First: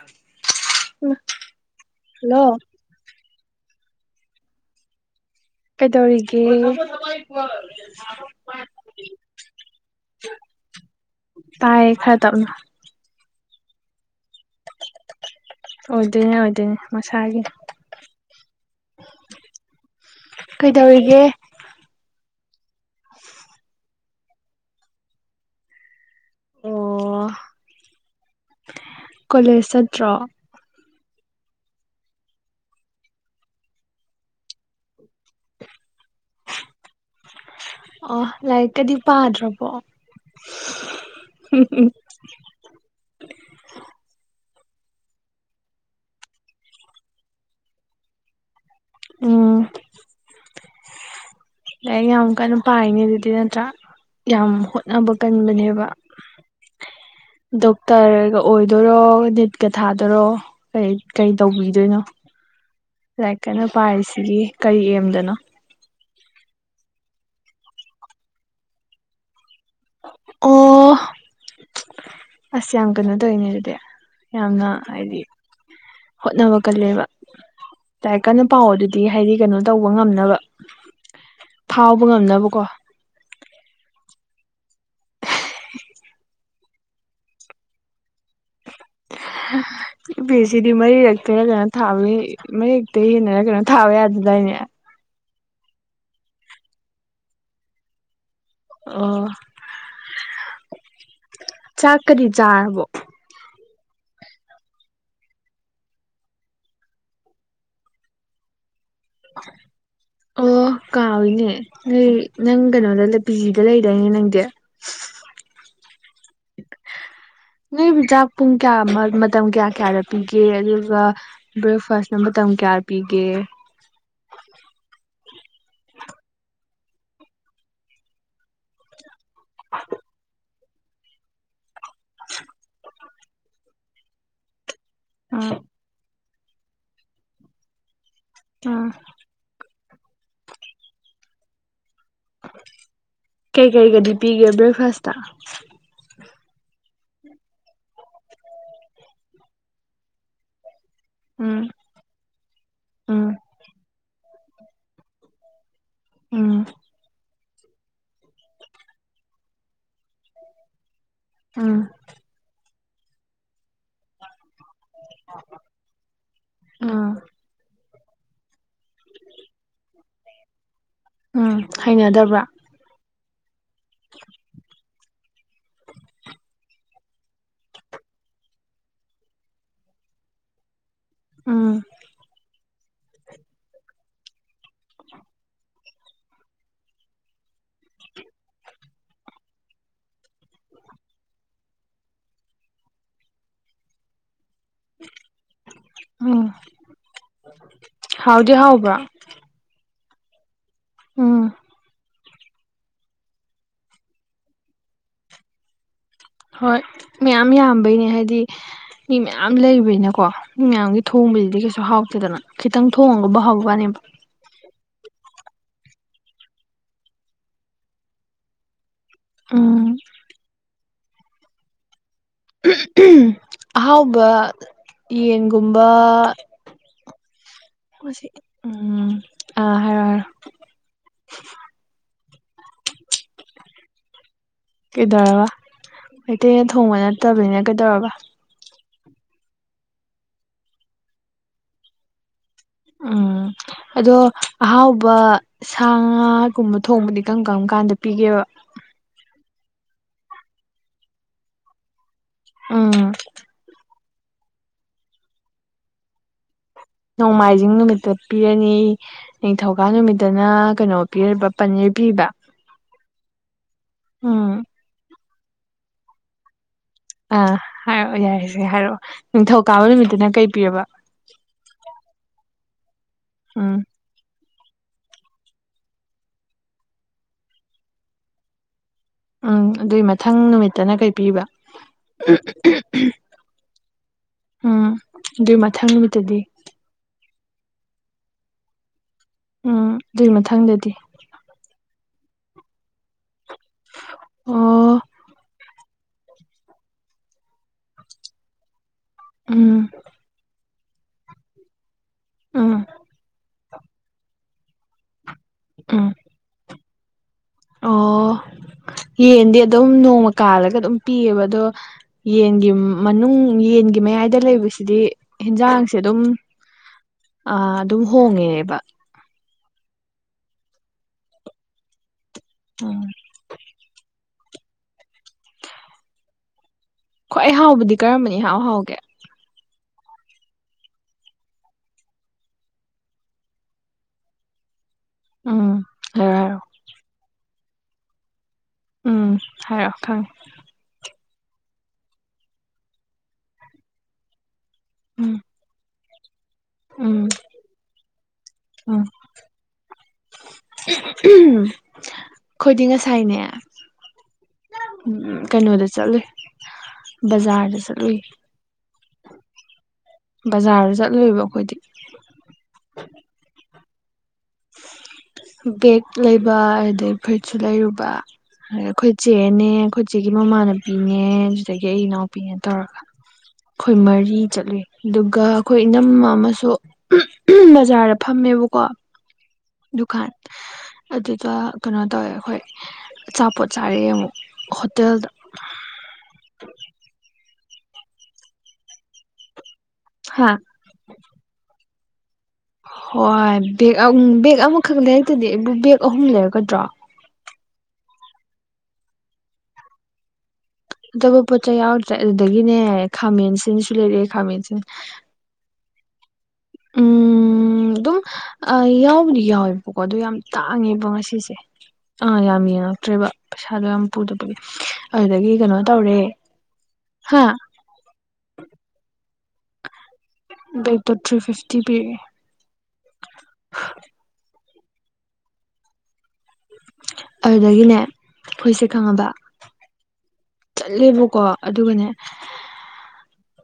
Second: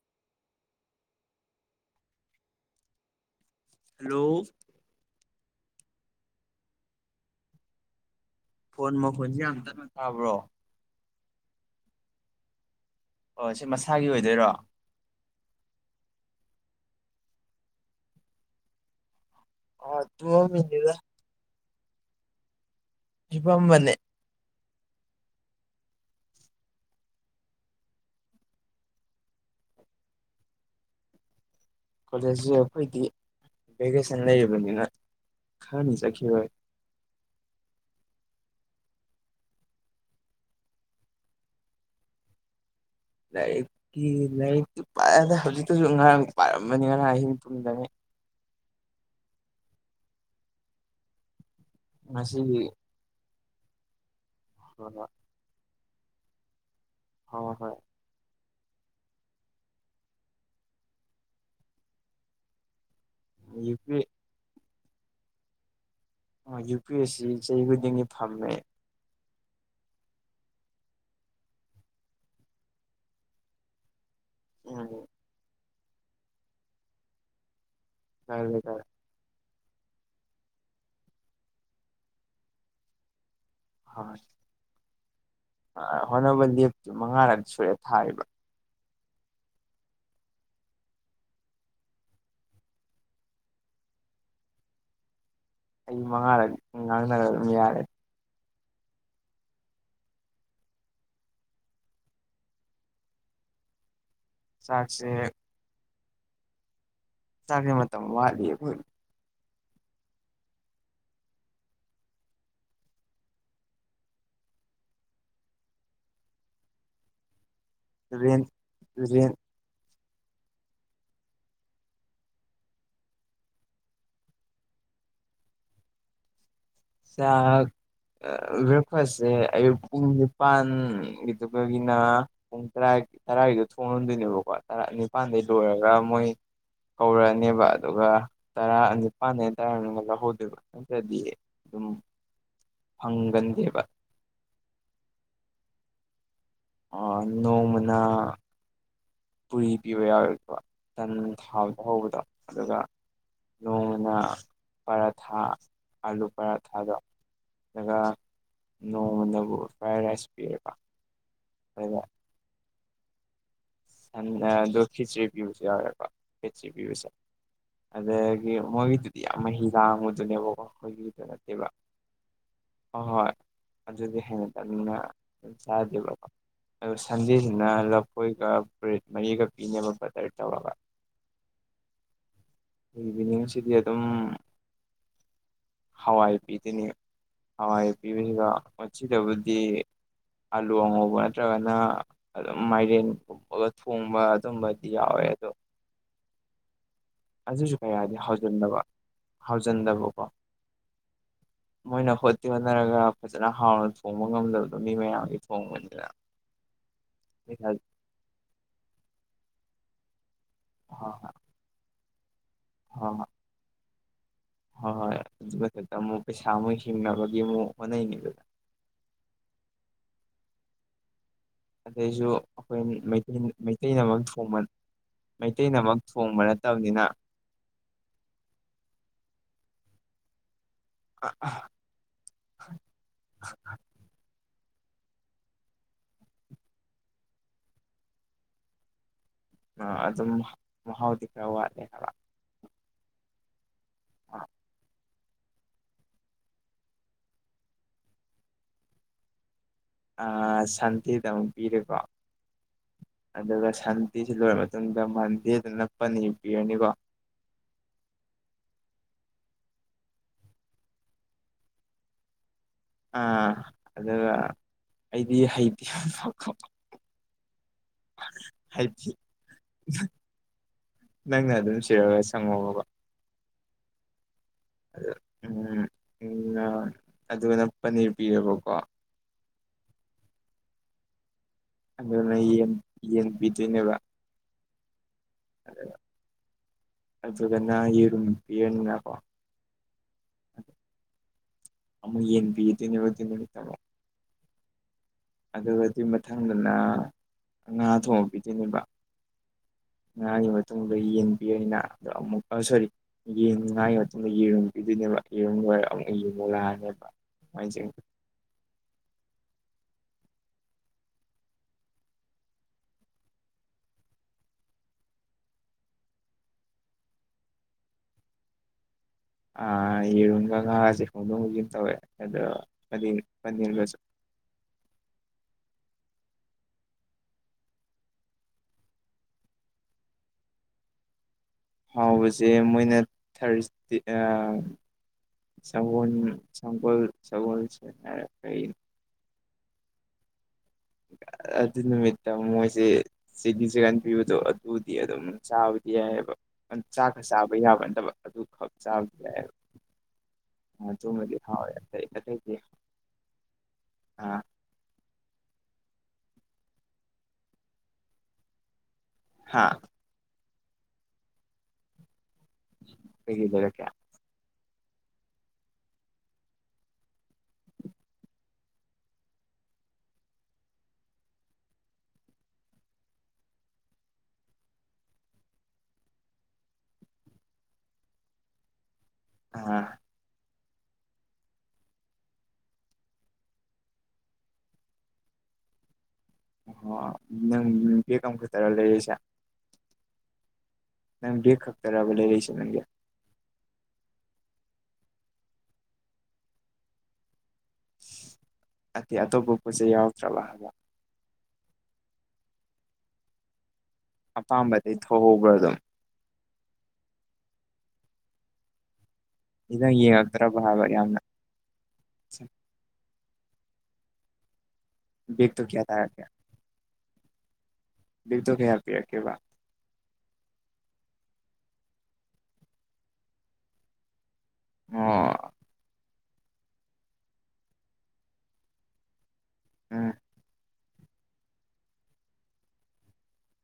[unintelligible] ꯏꯃꯥ hello hello ꯀꯩꯗꯧꯔꯤꯒꯦ [unintelligible] phone ꯃꯈꯣꯟꯖꯦ ꯌꯥꯝ ꯇꯞꯅ ꯇꯥꯕ꯭ꯔꯣ ꯇꯥꯏ ꯈꯔ ꯇꯞꯅ ꯑꯣ ꯁꯤ ꯃꯁꯥꯒꯤ ꯑꯣꯏꯗꯣꯏꯔꯣ ꯑꯣꯏꯗꯣꯏꯅꯦ ꯑꯣꯏꯗꯣꯏꯅꯦ ꯃꯁꯥꯒꯤ ꯑ ꯇꯨꯝꯃꯝꯃꯤꯅꯤꯗ ꯀꯩꯗꯧꯔꯤꯒꯦ ꯍꯤꯄꯝꯕꯅꯦ ꯑꯣ ꯀꯣꯂꯦꯖ ꯆꯠꯇ꯭ꯔꯣ ꯀꯣꯂꯦꯖꯁꯦ ꯑꯈꯣꯏꯗꯤ ꯚꯦꯀꯦꯁꯟ ꯂꯩꯔꯤꯕꯅꯤꯅ ꯈꯔꯅꯤ ꯆꯠꯈꯤꯔꯣꯏ ꯑꯣ ꯂꯥꯏꯔꯤꯛꯀꯗꯤ ꯄꯥꯗ꯭ꯔꯕꯣ [unintelligible] ꯂꯥꯏꯔꯤꯛꯀꯤ ꯂꯥꯏꯔꯤꯛꯇꯤ ꯄꯥꯢꯌꯦꯗ ꯍꯧꯖꯤꯛꯇꯁꯨ ꯉꯔꯥꯡ ꯄꯥꯔꯝꯕꯅꯦ ꯉꯥꯔꯥꯡ ꯑꯍꯤꯡ ꯇꯨꯝꯗꯉꯩ ꯑꯣ ꯂꯥꯢꯔꯤꯛ ꯌꯥꯝ ꯀꯟꯅ ꯉꯁꯤꯒꯤ ꯄꯥꯏꯅꯦ ꯑꯗꯨꯗꯤ ꯅꯠꯇ꯭ꯔꯥ ꯌꯥꯝ ꯍꯣꯏ ꯍꯣꯠꯅꯕ ꯀꯟꯕꯅꯦꯕ ꯍꯣꯏ ꯗꯣꯛ ꯍꯣꯏ ꯇꯔꯒ ꯑꯣꯏꯗꯣꯏꯔꯣ ꯅꯤꯠꯀ ꯊꯥꯗꯣꯔꯣ ꯀꯩ ꯀꯩ ꯇꯧꯕꯤꯗꯣꯏꯅꯣ [inaudible] ꯂꯥꯏꯔꯤꯛ ꯀꯟꯅ ꯌꯨ ꯄꯤ ꯄꯥꯏꯔꯤꯁꯤꯒꯤ ꯀꯔꯤ ꯑꯦꯝꯗꯅꯣ ꯌꯨ ꯄꯤ ꯑꯦꯁ ꯁꯤ ꯆꯍꯤ ꯈꯨꯗꯤꯡꯒꯤ ꯐꯝꯃꯦ ꯑꯣ ꯑꯁ ꯌꯥꯝ ꯀꯩꯅꯣ ꯇꯧꯋꯤꯅꯦ ꯑꯗꯨꯗꯤ ꯌꯥꯝꯅ ꯎꯝ ꯍꯥꯏꯗꯤ ꯍꯣꯠꯅꯕ ꯀꯜꯂꯦꯕ ꯂꯥꯢꯔꯤꯛ ꯂꯩ ꯀꯟꯅ ꯄꯥꯎꯋꯣ ꯂꯩꯀꯥꯏ ꯑꯗꯨ ꯗꯤ ꯍꯥꯏꯗꯤ ꯀꯩꯅꯣ ꯇꯧꯕ ꯉꯝꯅꯕ ꯐꯥꯎꯕ ꯉꯝꯅꯕꯀꯣ ꯍꯣ ꯍꯣꯏ ꯑꯥ ꯍꯣꯠꯅꯕ ꯂꯦꯞꯇꯦ ꯃꯉꯥꯔꯛ ꯁꯨꯔꯦ ꯊꯥꯏꯔꯤꯕ ꯌꯨ ꯄꯤ ꯑꯦ ꯁꯤ ꯗꯤ ꯃꯔꯤꯔꯛꯇꯩꯔ ꯀꯩꯅꯣ ꯊꯥꯕ ꯃꯔꯤꯔꯛꯇꯩ ꯍꯦꯟꯅꯔ ꯀꯩꯅꯣ ꯊꯥꯕ ꯌꯥꯗꯗꯥꯏꯅꯦ ꯑꯩ ꯃꯉꯥꯔꯛ ꯉꯥꯡꯅꯔ ꯑꯗꯨꯝ ꯌꯥꯔꯦ ꯑꯣ ꯆꯥꯛꯀꯗꯤ ꯆꯥꯔꯕꯣ ꯆꯥꯛꯁꯦ ꯆꯥꯛꯀꯤ ꯃꯇꯝ ꯋꯥꯠꯂꯤ ꯑꯈꯣꯢ [inaudible] ꯑꯣ ꯀꯥꯎꯏꯅꯦ ꯅꯣꯏ ꯅꯪ ꯀꯩꯅꯣꯗ ꯄꯤꯖꯤꯗ ꯂꯩꯗꯥꯏꯅꯦ ꯅꯪꯗꯤ ꯅꯣꯏꯕꯨ ꯆꯥꯛ ꯔꯦꯟ ꯄꯨꯡ ꯀꯌꯥ ꯔꯦꯟ ꯃꯇꯝ ꯀꯌꯥ ꯀꯌꯥꯗ ꯄꯤꯒꯦ ꯑꯗꯨꯒ ꯕ꯭ꯔꯦꯛꯐꯥꯁꯅ ꯃꯇꯝ ꯀꯌꯥ ꯄꯤꯒꯦ ꯆꯥꯛ ꯕ꯭ꯔꯦꯛ ꯐꯥꯁꯁꯦ ꯑꯌꯨꯛ ꯄꯨꯡ ꯅꯤꯄꯥꯟ ꯗꯣꯛꯇꯔꯒꯤꯅ ꯄꯨꯡ ꯇꯔꯥ ꯇꯔꯥꯒꯤꯗ ꯊꯣꯡ ꯂꯣꯟꯗꯣꯏꯅꯦꯕꯀꯣ ꯇꯔꯥꯅꯤ ꯄꯥꯟꯗꯩ ꯎꯝ ꯂꯣꯏꯔꯒ ꯃꯣꯏ ꯀꯧꯔꯛꯑꯅꯦꯕ ꯑꯗꯨꯒ ꯇꯔꯥ ꯎꯝ ꯑꯅꯤ ꯅꯤꯄꯥꯟꯗꯩꯅ ꯇꯥꯔꯥꯢ ꯃꯅꯨꯡꯗ ꯂꯧꯍꯧꯗꯣꯏꯕ ꯅꯠꯇꯗꯤ ꯑꯗꯨꯝ ꯀꯩ ꯐꯪꯒꯟꯗꯦꯕ ꯀꯩ ꯒꯗꯤ ꯄꯤꯒꯦ ꯕ꯭ꯔꯦꯛꯐꯥꯁꯇ ꯑꯥ ꯅꯣꯡꯃꯅꯥ ꯄꯨꯔꯤ ꯄꯤꯌꯨ ꯌꯥꯎꯋꯦꯀꯣ ꯇꯟ ꯎꯝ ꯊꯥꯎꯗ ꯍꯧꯕꯗꯣ ꯑꯗꯨꯒ ꯎꯝ ꯅꯣꯡꯃꯅ ꯄꯔꯥꯊꯥ ꯑꯂꯨ ꯎꯝ ꯄꯔꯥꯊꯥꯗꯣ ꯑꯗꯨꯒ ꯅꯣꯡꯃꯅꯕꯨ ꯐ꯭ꯔꯥꯏ ꯔꯥꯏꯁ ꯄꯤꯔꯦꯕ ꯎꯝ ꯈꯪꯗꯦ ꯑꯗꯨ ꯈꯦꯆ꯭ꯔꯤ ꯄꯤꯕꯁꯨ ꯌꯥꯎꯔꯦꯀꯣ ꯈꯦꯆ꯭ꯔꯤ ꯄꯤꯕꯁꯨ ꯎꯝ ꯑꯗꯒꯤ ꯃꯣꯏꯒꯤꯗꯨꯗꯤ ꯌꯥꯝ ꯃꯍꯤ ꯂꯥꯡꯕꯗꯨꯅꯦꯕꯀꯣ ꯑꯩꯈꯣꯏꯒꯤꯗꯨ ꯎꯝ ꯅꯠꯇꯦꯕ ꯍꯩꯅꯗꯕ꯭ꯔꯥ ꯍꯣ ꯍꯣꯏ ꯑꯗꯨꯗꯤ ꯍꯦꯟꯅ ꯇꯥꯃꯤꯅ ꯆꯥꯗꯣꯢꯕ ꯑꯗꯨ ꯁꯟꯗꯦꯁꯤꯅ ꯂ ꯈꯣꯏꯒ ꯕ꯭ꯔꯦꯠ ꯃꯔꯤꯒ ꯄꯤꯅꯦꯕ ꯕꯇꯔ ꯇꯧꯔꯒ ꯎꯝ ꯏꯚꯤꯅꯤꯡꯁꯤꯗꯤ ꯑꯗꯨꯝ ꯍꯋꯥꯏ ꯄꯤꯗꯣꯏꯅꯦ ꯍꯋꯥꯏ ꯄꯤꯕꯁꯤꯗ ꯃꯆꯤꯗꯕꯨꯗꯤ ꯑꯂꯨ ꯑꯉꯧꯕ ꯅꯠꯇ꯭ꯔꯒꯅ ꯑꯗꯨꯝ ꯃꯥꯏꯔꯦꯟ ꯨ ꯊꯣꯡꯕ ꯑꯗꯨꯝꯕꯗꯤ ꯌꯥꯎꯋꯦ ꯑꯗꯣ ꯎꯝ ꯑꯗꯨꯁꯨ ꯀꯌꯥꯗꯤ ꯍꯥꯎꯗꯤ ꯍꯥꯎꯖꯟꯗꯕ ꯍꯥꯎꯕ꯭ꯔꯣ ꯍꯥꯎꯖꯟꯗꯕꯀꯣ ꯑ ꯃꯣꯏꯅ ꯍꯣꯠꯇꯤ ꯍꯣꯠꯅꯔꯒ ꯐꯖꯅ ꯍꯥꯎꯅ ꯊꯣꯡꯕ ꯉꯝꯗꯕꯗꯣ ꯃꯤ ꯃꯌꯥꯝꯒꯤ ꯊꯣꯡꯕꯅꯤꯅ ꯍꯣꯏ ꯃꯌꯥꯝ ꯄꯩꯁꯥ ꯌꯥꯝꯕꯩꯅꯦ ꯍꯥꯏꯗꯤ ꯃꯤ ꯃꯌꯥꯝ ꯂꯩꯕꯅꯤꯅꯦꯀꯣ ꯃꯤ ꯃꯌꯥꯝꯒꯤ ꯍꯣꯏ ꯊꯣꯡꯕꯁꯤꯗꯤ ꯀꯩꯁꯨ ꯍꯥꯎꯇꯦꯗꯅ ꯈꯤꯇꯪ ꯍꯣꯏ ꯊꯣꯡꯉꯒꯨꯝꯕ ꯍꯥꯎꯕꯋꯥꯅꯦꯕ ꯍꯣꯏ ꯍꯣꯏ ꯑꯗꯨꯒꯤ ꯃꯊꯛꯇ ꯑꯃꯨꯛ ꯄꯩꯁꯥ ꯑꯃꯨꯛ ꯍꯤꯡꯅꯕꯒꯤ ꯑꯃꯨꯛ ꯍꯣꯠꯅꯩꯅꯦ ꯎꯝ ꯑꯗꯩꯁꯨ ꯑꯈꯣꯏ ꯃꯩꯇꯩ ꯃꯩꯇꯩꯅꯃꯛ ꯑꯍꯥꯎꯕ ꯊꯣꯝꯃꯠ ꯌꯦꯟꯒꯨꯝꯕ ꯃꯩꯇꯩꯅꯃꯛ ꯊꯣꯡꯕꯅꯠ ꯇꯝꯅꯤꯅ ꯑꯈꯣꯢꯁꯤ ꯎꯝ ꯑꯥ ꯍꯥꯏꯔꯣ ꯍꯥꯢꯔꯣ ꯑꯥ ꯑ ꯀꯩꯗꯧꯔꯕ ꯃꯩꯇꯩꯅ ꯊꯣꯡꯕ ꯅꯠꯇꯕꯅꯤꯅ ꯀꯩꯗꯧꯔꯕ ꯑꯥ ꯑꯗꯨꯝ ꯃꯍꯥꯎꯗꯤ ꯈꯔ ꯋꯥꯠꯂꯦ ꯍꯥꯏꯕ ꯎꯝ ꯑꯗꯣ ꯑꯍꯥꯎꯕ ꯁꯥ ꯉꯥꯒꯨꯝꯕ ꯊꯣꯡꯕꯗꯤ ꯀꯝ ꯀꯝ ꯀꯥꯟꯗ ꯄꯤꯒꯦꯕ ꯁꯟꯇꯦꯗ ꯑꯃꯨꯛ ꯄꯤꯔꯦꯀꯣ ꯎꯝ ꯑꯗꯨꯒ ꯁꯟꯗꯦꯁꯤ ꯂꯣꯏꯔ ꯃꯇꯨꯡꯗ ꯃꯟꯗꯦꯗꯅ ꯄꯅꯤꯔ ꯄꯤꯔꯅꯤꯀꯣ ꯅꯣꯡꯃꯥꯏꯖꯤꯡ ꯅꯨꯃꯤꯠꯇ ꯄꯤꯔꯅꯤ ꯅꯤꯡꯊꯧꯀꯥ ꯅꯨꯃꯤꯠꯇꯅ ꯀꯩꯅꯣ ꯄꯤꯔꯤꯕ ꯄꯅꯤꯔ ꯄꯤꯕ ꯑꯥ ꯑꯗꯨꯒ ꯎꯝ ꯑꯩꯗꯤ ꯍꯩꯇꯦꯐꯀꯣ ꯑꯥ ꯍꯥꯏꯔꯛꯑꯣ ꯌꯥꯔꯦꯁꯦ ꯍꯥꯏꯔꯛꯑꯣ ꯅꯤꯡꯊꯧꯀꯥꯕ ꯅꯨꯃꯤꯠꯇꯅ ꯀꯩ ꯄꯤꯔꯕ ꯅꯪꯅ ꯑꯗꯨꯝ ꯁꯤꯔꯒ ꯁꯪꯉꯣꯕ ꯑꯝ ꯑ ꯎꯝ ꯎꯝ ꯑꯗꯨꯒꯅ ꯄꯅꯤꯔ ꯄꯤꯔꯕꯀꯣ ꯎꯝ ꯑꯗꯨꯏ ꯃꯊꯪ ꯅꯨꯃꯤꯠꯇꯅ ꯀꯩ ꯄꯤꯕ ꯑꯗꯨꯅ ꯌꯦꯟ ꯌꯦꯟ ꯄꯤꯗꯣꯏꯅꯦꯕ ꯎꯝ ꯑꯗꯨꯏ ꯃꯊꯪ ꯅꯨꯃꯤꯠꯇꯗꯤ ꯑꯗꯨꯗꯅ ꯌꯦꯔꯨꯝ ꯄꯤꯔꯅꯤꯅꯀꯣ ꯎꯝ ꯑꯗꯨꯏ ꯃꯊꯪꯗꯗꯤ ꯑꯃꯨꯛ ꯌꯦꯟ ꯄꯤꯗꯣꯢꯅꯦꯕ ꯑꯗꯨꯏ ꯅꯨꯃꯤꯠꯇ ꯑꯃꯨꯛ ꯑꯣ ꯑꯗꯨꯒ ꯑꯗꯨꯢ ꯃꯊꯪꯗꯅ ꯉꯥ ꯊꯣꯡ ꯄꯤꯗꯣꯏꯅꯦꯕ ꯎꯝ ꯉꯔꯥꯡꯒꯤ ꯃꯇꯨꯡꯗ ꯌꯦꯟ ꯄꯤꯔꯅꯤꯅ ꯑꯗꯣ ꯑꯃꯨꯛꯀ ꯎꯝ ꯁꯣꯔꯤ ꯌꯦꯟ ꯉꯥꯒꯤ ꯃꯇꯨꯡꯗ ꯌꯦꯔꯨꯝ ꯄꯗꯣꯏꯅꯦꯕ ꯌꯦꯔꯨꯝ ꯂꯣꯏꯔꯒ ꯎꯝ ꯑꯃꯨꯛ [unintelligible] ꯂꯥꯛꯑꯅꯦꯕ [unintelligible] ꯑꯣ ꯌꯦꯟꯗꯤ ꯑꯗꯨꯝ ꯅꯣꯡꯃ ꯀꯥꯜꯂꯒ ꯑꯗꯨꯝ ꯄꯤꯌꯦꯕ ꯑꯗꯣ ꯌꯦꯟꯒꯤ ꯃꯅꯨꯡ ꯌꯦꯟꯒꯤ ꯃꯌꯥꯏꯗ ꯂꯩꯕꯁꯤꯗꯤ ꯍꯦꯟꯖꯥꯡꯁꯦ ꯑꯗꯨꯝ ꯑ ꯑꯗꯨꯝ ꯍꯣꯡꯉꯦꯕ ꯑ ꯌꯦꯔꯨꯝꯒ ꯉꯥꯒꯖꯦ ꯍꯣꯡꯗꯣꯡ ꯍꯣꯡꯖꯤꯟ ꯇꯧꯋꯦ ꯑꯗꯣ ꯎꯝ ꯄꯅꯥꯔ ꯄꯅꯤꯔꯒꯁꯨ ꯈ꯭ꯋꯥꯢ ꯍꯥꯎꯕꯗꯤ ꯀꯔꯝꯕꯅ ꯏꯍꯥꯎ ꯍꯥꯎꯒꯦ ꯍꯥꯎꯕꯁꯦ ꯃꯣꯏꯅ ꯊꯔꯁ ꯗꯤ ꯑ ꯎꯝ ꯁꯒꯣꯟ ꯍꯥꯏꯔꯣ ꯍꯥꯏꯔꯣ ꯁꯒꯣꯜ ꯁꯒꯣꯜꯁꯦꯟ ꯍꯥꯢꯔ ꯀꯩ ꯎꯝ ꯍꯥꯏꯔꯛꯑꯣ ꯈꯪꯉꯦ ꯑꯗꯨ ꯅꯨꯃꯤꯠꯇ ꯃꯣꯏꯁꯦ [unintelligible] ꯄꯤꯕꯗꯣ ꯑꯗꯨꯗꯤ ꯑꯗꯨꯝ ꯎꯝ ꯆꯥꯕ ꯌꯥꯏꯌꯦꯕ ꯆꯥꯛꯀ ꯎꯝ ꯆꯥꯕ ꯌꯥꯕ ꯅꯠꯇꯕ ꯑꯗꯨꯈꯛ ꯎꯝ ꯆꯥꯕꯗꯤ ꯌꯥꯏꯌꯦꯕ ꯑꯗꯨꯃꯗꯤ ꯍꯥꯎꯔꯦ ꯑꯇꯩ ꯑꯇꯩꯗꯤ ꯅꯦ ꯑꯥ ꯎꯝ ꯀꯩꯅꯣꯗ ꯆꯠꯂꯨꯏ ꯕꯖꯥꯔꯗ ꯆꯠꯂꯨꯏ ꯍꯥꯥ ꯕꯖꯥꯔꯖꯨ ꯆꯠꯂꯨꯏꯕ ꯑꯩꯈꯣꯏꯗꯤ ꯀꯩꯀꯩ ꯂꯩꯔꯛꯀꯦ ꯕꯦꯛ ꯂꯩꯕ ꯑꯗꯨꯗꯩ ꯐꯨꯔꯤꯠꯁꯨ ꯂꯩꯔꯨꯕ ꯑꯥ ꯑꯩꯈꯣꯏ ꯆꯦꯅꯦ ꯑꯩꯈꯣꯏ ꯆꯦꯒꯤ ꯃꯃꯥꯟꯅꯕꯤꯅꯦ ꯑꯗꯨꯗꯒꯤ ꯑꯩ ꯏꯅꯥꯎꯄꯤꯅꯦ ꯇꯧꯔꯒ ꯈꯣꯏ ꯃꯔꯤ ꯆꯠꯂ ꯑꯗꯨꯒ ꯑꯩꯈꯣꯏ ꯏꯅꯝꯃ ꯑꯃꯁꯨ ꯎꯝ ꯍꯝ ꯕꯖꯥꯔꯗ ꯐꯝꯃꯦꯕꯀꯣ ꯑꯥ ꯗꯨꯀꯥꯟ ꯑꯗꯨꯗ ꯀꯩꯅꯣ ꯇꯧꯋꯦ ꯑꯩꯈꯣꯏ ꯑꯆꯥꯄꯣꯠ ꯆꯥꯔꯛꯑꯦ ꯑꯃꯨꯛ ꯍꯣꯇꯦꯜꯗ ꯑꯣ ꯅꯪ ꯕꯦꯛ ꯑꯝꯈꯇꯥꯔꯥ ꯂꯩꯔꯛꯏꯁꯦ ꯍꯥꯥ ꯅꯪ ꯕꯦꯛ ꯈꯛꯇꯕ ꯂꯩꯔꯛꯏꯁꯦ ꯅꯪꯒꯤ ꯍꯣꯏ ꯕꯦꯛ ꯑꯝ ꯕꯦꯛ ꯑꯃꯈꯛ ꯂꯩꯔꯛꯇꯗꯤ ꯑꯩꯕꯨ ꯕꯦꯛ ꯑꯍꯨꯝ ꯂꯩꯔꯛꯀꯗ꯭ꯔꯣ ꯑꯇꯦ ꯑꯇꯣꯞꯄ ꯄꯣꯠꯆꯩ ꯌꯥꯎꯔꯛꯇ꯭ꯔꯕꯥ ꯍꯥꯏꯕ ꯑꯇꯣꯞꯄ ꯄꯣꯠ ꯆꯩ ꯌꯥꯎꯔꯛꯇ꯭ꯔꯦ ꯑꯗꯨꯗꯒꯤꯅꯦ ꯈꯥꯃꯦꯟꯁꯤꯟꯁꯨ ꯂꯩꯔꯛꯑꯦ ꯈꯥꯃꯦꯟꯁꯤ ꯄꯧꯕ꯭ꯔꯥ ꯑꯗꯨꯝ ꯎꯝ ꯑꯗꯨꯝ ꯑꯥ ꯌꯥꯎꯕꯗꯤ ꯅꯪ ꯌꯥꯎꯋꯦꯕꯀꯣ ꯑꯗꯨ ꯌꯥꯝ ꯌꯦꯡꯉꯛꯇ꯭ꯔꯕ ꯍꯥꯏꯕ ꯇꯥꯡꯉꯦꯕ ꯌꯥꯝꯅ ꯉꯁꯤꯁꯦ ꯑꯥ ꯌꯥꯝ ꯌꯦꯡꯉꯛꯇ꯭ꯔꯦꯕ ꯄꯩꯁꯥꯗꯣ ꯌꯥꯝ ꯄꯨꯗꯕꯒꯤ ꯑꯗꯒꯤ ꯕꯦꯛꯇꯣ ꯀꯩꯅꯣ ꯀꯌꯥ ꯇꯧꯔꯦ ꯇꯥꯔꯛꯀꯦ ꯍꯥ ꯕꯦꯛꯇꯣ ꯀꯌꯥ ꯄꯤꯔꯛꯀꯦꯕ ꯕꯦꯛꯇꯣ ꯊ꯭ꯔꯤ ꯐꯤꯐꯇꯤ ꯄꯤꯔꯛꯑꯦ ꯑꯣ ꯑꯗꯨꯗꯒꯤꯅꯦ ꯐꯨꯔꯤꯠꯁꯦ ꯈꯪꯉꯕ ꯎꯝ ꯆꯠꯂꯦꯕꯀꯣ ꯑꯗꯨꯒꯅꯦ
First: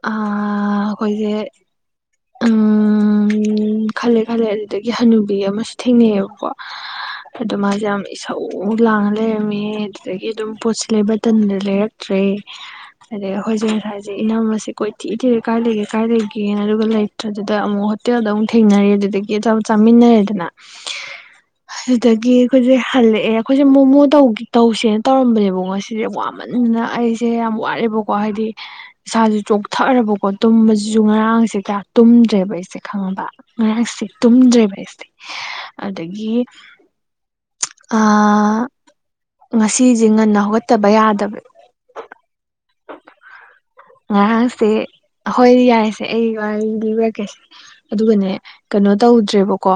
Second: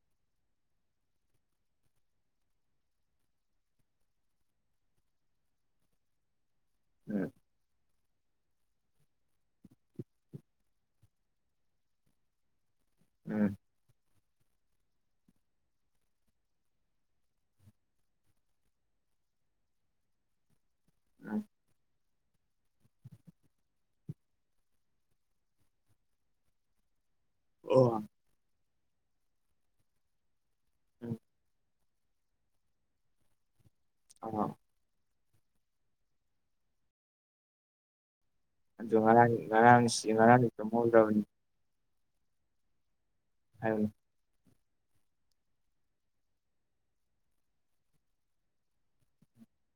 ꯑꯥ ꯑꯩꯈꯣꯏꯖꯦ ꯎꯝ ꯈꯜꯂꯦ ꯈꯜꯂꯦ ꯑꯗꯨꯗꯒꯤ ꯍꯟꯅꯨꯕꯤ ꯑꯃꯁꯨ ꯊꯦꯡꯅꯩꯌꯦꯕꯀꯣ ꯎꯝ ꯑꯗꯣ ꯃꯥꯖꯦ ꯌꯥꯝ ꯏꯁꯧ ꯂꯥꯡꯉ ꯂꯩꯔꯝꯃꯦ ꯑꯗꯨꯗꯒꯤ ꯑꯗꯨꯝ ꯄꯣꯠꯁꯦ ꯂꯩꯕ ꯇꯟꯗꯅ ꯂꯩꯔꯛꯇ꯭ꯔꯦ [inaudible] ꯑꯗꯒꯤ ꯑꯩꯈꯣꯏꯖꯦ ꯉꯁꯥꯏꯖꯦ ꯏꯅꯝꯃꯖꯦ ꯀꯣꯏꯊꯤ ꯊꯤꯔꯦ ꯀꯥꯏ ꯂꯩꯒꯦ ꯀꯥꯏ ꯂꯩꯒꯦꯅ ꯑꯗꯨꯒ ꯂꯩ ꯇꯨꯗꯨꯗ ꯑꯃꯨꯛ ꯍꯣꯇꯦꯜꯗ ꯑꯃꯨꯛ ꯊꯦꯡꯅꯔꯦ ꯑꯗꯨꯗꯒꯤ ꯑꯆꯥꯄꯣꯠ ꯆꯥꯃꯤꯟꯅꯔꯦꯗꯅ ꯎꯝ ꯑꯗꯒꯤ ꯑꯩꯈꯣꯏꯖꯦ ꯍꯜꯂꯛꯑꯦ ꯑꯩꯈꯣꯏꯁꯦ ꯃꯣꯃꯣ ꯇꯧꯒꯦ ꯇꯧꯁꯦꯅ ꯇꯧꯔꯝꯕꯅꯦꯕ ꯉꯁꯤ ꯁꯦ ꯋꯥꯃꯟꯗꯅ ꯑꯩ ꯁꯦ ꯌꯥꯝ ꯑꯣ ꯋꯥꯔꯦꯕꯀꯣ ꯍꯥꯏꯗꯤ ꯏꯁꯥꯖꯨ ꯆꯣꯛꯊꯔꯕꯀꯣ ꯇꯨꯝꯕꯖꯤꯖꯨ ꯎꯝ ꯉꯔꯥꯡꯖꯦ ꯀꯌꯥ ꯇꯨꯝꯗ꯭ꯔꯦꯕ ꯑꯩꯁꯦ ꯈꯪꯉꯕ ꯉꯔꯥꯡꯁꯦ ꯑꯥ ꯇꯨꯝꯗ꯭ꯔꯦꯕ ꯑꯩꯁꯦ ꯑꯗꯒꯤ ꯑꯥ ꯑꯗꯨ ꯉꯔꯥꯡ ꯉꯁꯤꯖꯦ ꯉꯔꯥꯡꯁꯤ ꯉꯟꯅ ꯉꯔꯥꯡꯗꯤ ꯍꯧꯒꯠꯇꯕ ꯇꯨꯝꯍꯧꯗ꯭ꯔꯕꯅꯤ ꯌꯥꯗꯕ ꯍꯥꯏꯌꯨꯅꯦ ꯉꯔꯥꯡꯁꯦ ꯍꯣꯏ ꯌꯥꯔꯦꯁꯦ ꯑꯩ ꯋꯥꯔꯤ ꯂꯤꯕꯤꯔꯛꯀꯦꯁꯦ ꯑꯗꯨꯒꯅꯦ ꯀꯅꯣ ꯇꯧꯗ꯭ꯔꯦꯕꯀꯣ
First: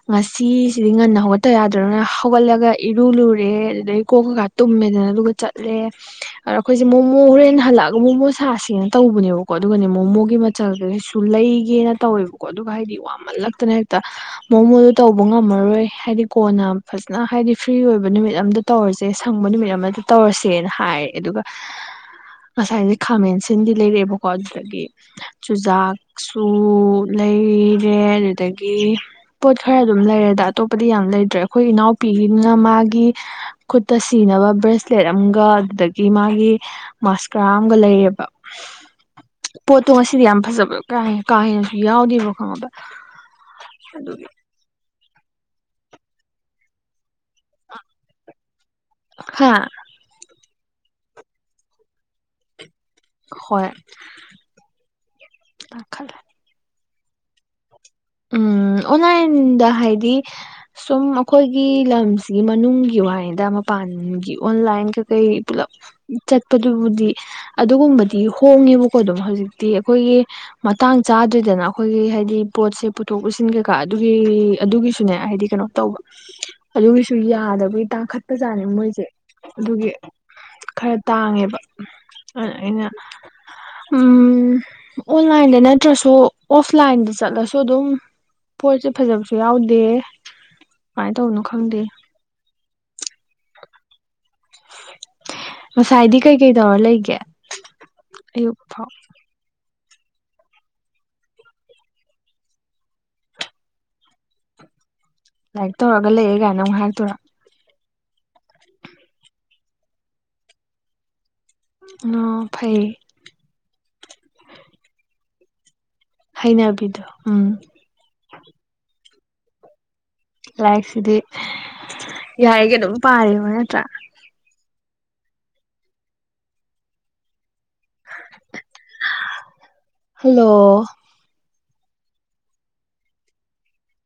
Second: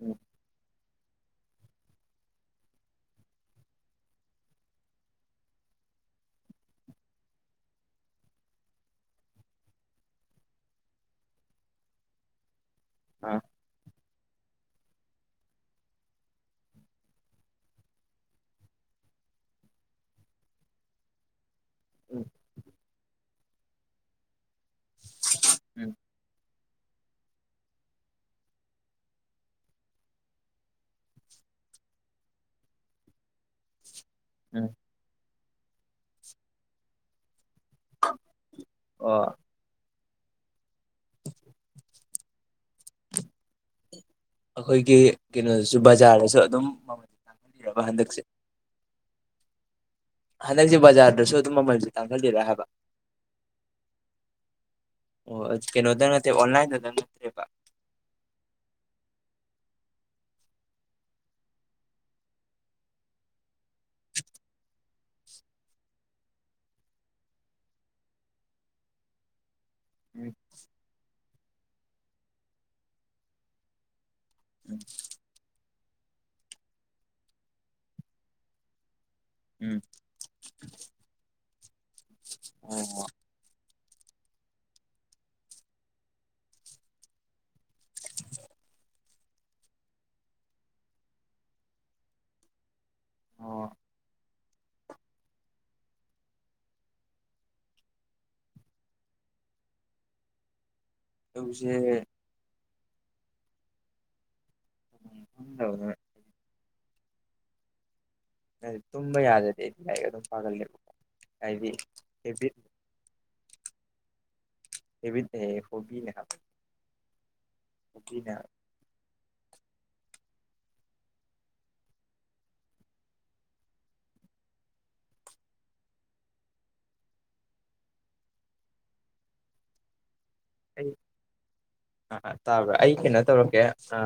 ꯎꯝ ꯉꯁꯤ ꯁꯤꯗꯤ ꯉꯟꯅ ꯍꯧꯒꯠꯇ ꯌꯥꯗ꯭ꯔꯝꯅꯤꯅ ꯍꯧꯒꯠꯂꯒ ꯏꯔꯨ ꯂꯨꯔꯦ ꯑꯗꯨꯗꯒꯤ ꯀꯣꯛ ꯀꯩꯀ ꯇꯨꯝꯃꯦꯗꯅ ꯑꯗꯨꯒ ꯆꯠꯂꯦ ꯑꯗꯣ ꯑꯩꯈꯣꯏꯁꯦ ꯃꯣꯃꯣ ꯍꯣꯔꯦꯟ ꯍꯜꯂꯛꯑꯒ ꯃꯣꯃꯣ ꯁꯥꯁꯦꯅ ꯇꯧꯕꯅꯦꯕꯀꯣ ꯑꯗꯨꯒꯅꯦ ꯃꯣꯃꯣꯒꯤ ꯃꯆꯜꯒꯩ ꯁꯨ ꯂꯩꯒꯦꯅ ꯇꯧꯋꯦꯕꯀꯣ ꯑꯗꯨꯒ ꯍꯥꯏꯗꯤ ꯑꯥ ꯋꯥꯃꯜꯂꯛꯇꯅ ꯍꯦꯛꯇ ꯃꯣꯃꯣꯗꯣ ꯇꯧꯕ ꯉꯝꯃꯔꯣꯏ ꯍꯥꯏꯗꯤ ꯀꯣꯟꯅ ꯐꯖꯅ ꯍꯥꯏꯗꯤ ꯐ꯭ꯔꯤ ꯑꯣꯏꯕ ꯅꯨꯃꯤꯠ ꯑꯝꯗ ꯇꯧꯔꯁꯦ ꯁꯪꯕ ꯅꯨꯃꯤꯠ ꯑꯃꯗ ꯇꯧꯔꯁꯦꯅ ꯍꯥꯏꯔꯦ ꯑꯗꯨꯒ ꯎꯝ ꯉꯁꯥꯏꯖꯦ ꯈꯥꯃꯦꯟꯁꯤꯟꯕꯤ ꯂꯩꯔꯦꯑꯦꯕꯀꯣ ꯑꯗꯨꯗꯒꯤ ꯎꯝ ꯆꯨꯖꯥꯛ ꯇꯨ ꯂꯩꯔꯦ ꯑꯗꯨꯗꯒꯤ ꯄꯣꯠ ꯈꯔ ꯑꯗꯨꯝ ꯂꯩꯔꯦꯗ ꯑꯇꯣꯞꯄꯗꯤ ꯌꯥꯝ ꯂꯩꯗ꯭ꯔꯦ ꯑꯈꯣꯏ ꯏꯅꯥꯎꯄꯤꯒꯤꯗꯨꯅ ꯃꯥꯒꯤ ꯈꯨꯠꯇ ꯁꯤꯅꯕ ꯎꯝ ꯕ꯭ꯔꯦꯁꯂꯦꯠ ꯑꯝꯒ ꯑꯗꯨꯗꯒꯤ ꯃꯥꯒꯤ ꯃꯁꯀꯔꯥ ꯑꯝꯒ ꯂꯩꯌꯦꯕ ꯑꯣ ꯄꯣꯠꯇꯣ ꯉꯁꯤꯗꯤ ꯌꯥꯝ ꯐꯖꯕ ꯀꯥ ꯀꯥ ꯍꯦꯟꯅꯁꯨ ꯌꯥꯎꯗꯦꯕ ꯈꯪꯉꯕ ꯑꯗꯨꯒꯤ ꯑꯈꯣꯏꯒꯤ ꯀꯩꯅꯣꯗꯁꯨ ꯕꯖꯥꯔꯗꯁꯨ ꯑꯗꯨꯝ ꯃꯃꯜ ꯇꯥꯡꯈꯠꯂꯤꯔꯕ ꯍꯟꯗꯛꯁꯦ ꯍꯥꯥ ꯍꯟꯗꯛꯁꯦ ꯕꯖꯥꯔꯗꯁꯨ ꯑꯗꯨꯝ ꯃꯃꯜꯁꯦ ꯇꯥꯡꯈꯠꯂꯤꯔ ꯍꯥꯏꯕ ꯍꯣꯏ ꯑꯣ ꯀꯩꯅꯗꯪ ꯈꯜꯂꯦ ꯅꯠꯇꯦ ꯑꯣꯟꯂꯥꯏꯟꯗꯗꯪ ꯅꯠꯇꯦꯕ ꯎꯝ ꯑꯣꯟꯂꯥꯏꯟꯗ ꯍꯥꯏꯗꯤ ꯁꯨꯝ ꯑꯈꯣꯏꯒꯤ ꯂꯝꯁꯤꯒꯤ ꯃꯅꯨꯡꯒꯤ ꯋꯥꯅꯤꯗ ꯃ ꯄꯥꯟꯒꯤ ꯑꯣꯟꯂꯥꯏꯟ ꯀꯩꯀꯩ ꯄꯨꯂꯞ ꯆꯠꯄꯗꯨꯕꯨꯗꯤ ꯑꯗꯨꯒꯨꯝꯕꯗꯤ ꯍꯣꯡꯉꯦꯕꯀꯣ ꯑꯗꯨꯝ ꯍꯧꯖꯤꯛꯇꯤ ꯑꯩꯈꯣꯏꯒꯤ ꯎꯝ ꯃ ꯇꯥꯡ ꯆꯥꯗ꯭ꯔꯦꯗꯅ ꯑꯈꯣꯏꯒꯤ ꯍꯥꯏꯗꯤ ꯄꯣꯠꯁꯦ ꯄꯨꯊꯣꯛ ꯄꯨꯁꯤꯟ ꯀꯩꯀꯥ ꯑꯗꯨꯒꯤ ꯎꯝ ꯑꯗꯨꯒꯤꯁꯨꯅꯦ ꯍꯥꯏꯗꯤ ꯀꯩꯅꯣ ꯇꯧꯕ ꯑꯗꯨꯒꯤꯁꯨ ꯌꯥꯗꯕꯒꯤ ꯇꯥꯡꯈꯠꯄꯖꯥꯠꯅꯦ ꯃꯣꯏꯖꯦ ꯎꯝ ꯑꯗꯨꯒꯤ ꯈꯔ ꯇꯥꯡꯉꯦꯕ [unintelligible] ꯑꯩꯅ ꯑꯣ ꯎꯝ ꯑꯣꯟꯂꯥꯏꯟꯗ ꯅꯠꯇ꯭ꯔꯁꯨ ꯑꯣꯐꯂꯥꯏꯟꯗ ꯆꯠꯂ ꯁꯨ ꯗꯨꯝ ꯄꯣꯠꯁꯦ ꯐꯖꯕꯁꯨ ꯌꯥꯎꯗꯦ ꯀꯝꯃꯥꯏ ꯇꯧꯔꯤꯅꯣ ꯈꯪꯗꯦ ꯑꯣ ꯉꯁꯥꯏꯗꯤ ꯀꯩꯀꯩ ꯇꯧꯔ ꯂꯩꯒꯦ ꯑꯌꯨꯛ ꯐꯥꯎ ꯑꯌꯨꯛꯁꯦ ꯂꯥꯏꯔꯤꯛ ꯈꯪꯗꯕꯅ ꯇꯧꯔꯒ ꯂꯩꯔꯦ ꯒꯥꯏꯅ ꯑꯃꯨꯛ ꯍꯥꯏꯔꯛꯇꯣꯏꯔꫭ [unintelligible] ꯇꯨꯝꯕ ꯌꯥꯗꯗꯤ ꯑꯩꯗꯤ ꯂꯥꯏꯔꯤꯛ ꯑꯗꯨꯝ ꯄꯥꯒꯜꯂꯦꯕꯀꯣ ꯍꯥꯏꯗꯤ ꯑꯣ ꯍꯦꯕꯤꯠ ꯐꯩ ꯍꯦꯕꯤꯠ ꯅꯦꯌꯦ ꯍꯣꯕꯤꯅꯦ ꯍꯥꯏꯕ ꯍꯩꯅꯕꯤꯗꯣ ꯎꯝ ꯎꯇꯤꯅ ꯂꯥꯏꯔꯤꯛꯁꯤꯗꯤ ꯌꯥꯔꯤꯒꯩ ꯑꯗꯨꯝ ꯄꯥꯔꯦꯕ ꯅꯠꯇ꯭ꯔ ꯍꯜꯂꯣ ꯑ ꯇꯥꯕ꯭ꯔ ꯑꯩ ꯀꯩꯅꯣ ꯇꯧꯔꯛꯀꯦ ꯑ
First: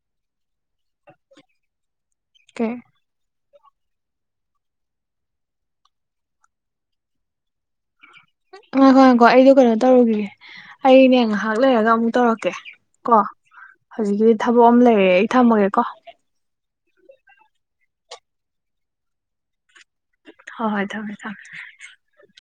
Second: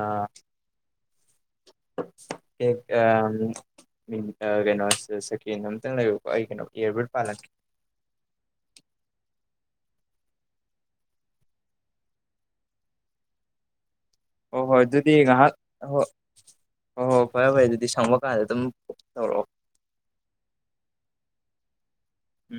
[unintelligible] ꯑ ꯀꯩ ꯑ ꯀꯩꯅꯣ ꯁꯦꯀꯦꯟ ꯑꯝꯇꯪ ꯂꯩꯌꯨꯀꯣ ꯑꯩ ꯀꯩꯅꯣ ꯏꯌꯥꯔꯕꯠ ꯄꯥꯜꯂꯛꯀꯦ ꯉꯥꯏꯈꯣ ꯉꯥꯏꯈꯣ ꯑꯩꯗꯣ ꯀꯩꯅꯣ ꯇꯧꯔꯨꯒꯤꯒꯦ ꯑꯩꯅꯦ ꯉꯍꯥꯛ ꯂꯩꯔꯒ ꯑꯃꯨꯛ ꯇꯧꯔꯛꯀꯦ ꯀꯣ ꯍꯧꯖꯤꯛꯀꯤ ꯍꫭ ꯍꯣꯏ ꯑꯗꯨꯗꯤ ꯉꯍꯥꯛ ꯍꯣ ꯍꯣ ꯍꯣ ꯐꯔꯦ ꯐꯔꯦ ꯑꯗꯨꯗꯤ ꯁꯪꯕ ꯀꯥꯟꯗ ꯑꯗꯨꯝ ꯇꯧꯔꯛꯑꯣ ꯍꫭꯏ ꯍꫭꯏ ꯊꯝꯃꯦ ꯊꯝꯃꯦ ꯎꯝ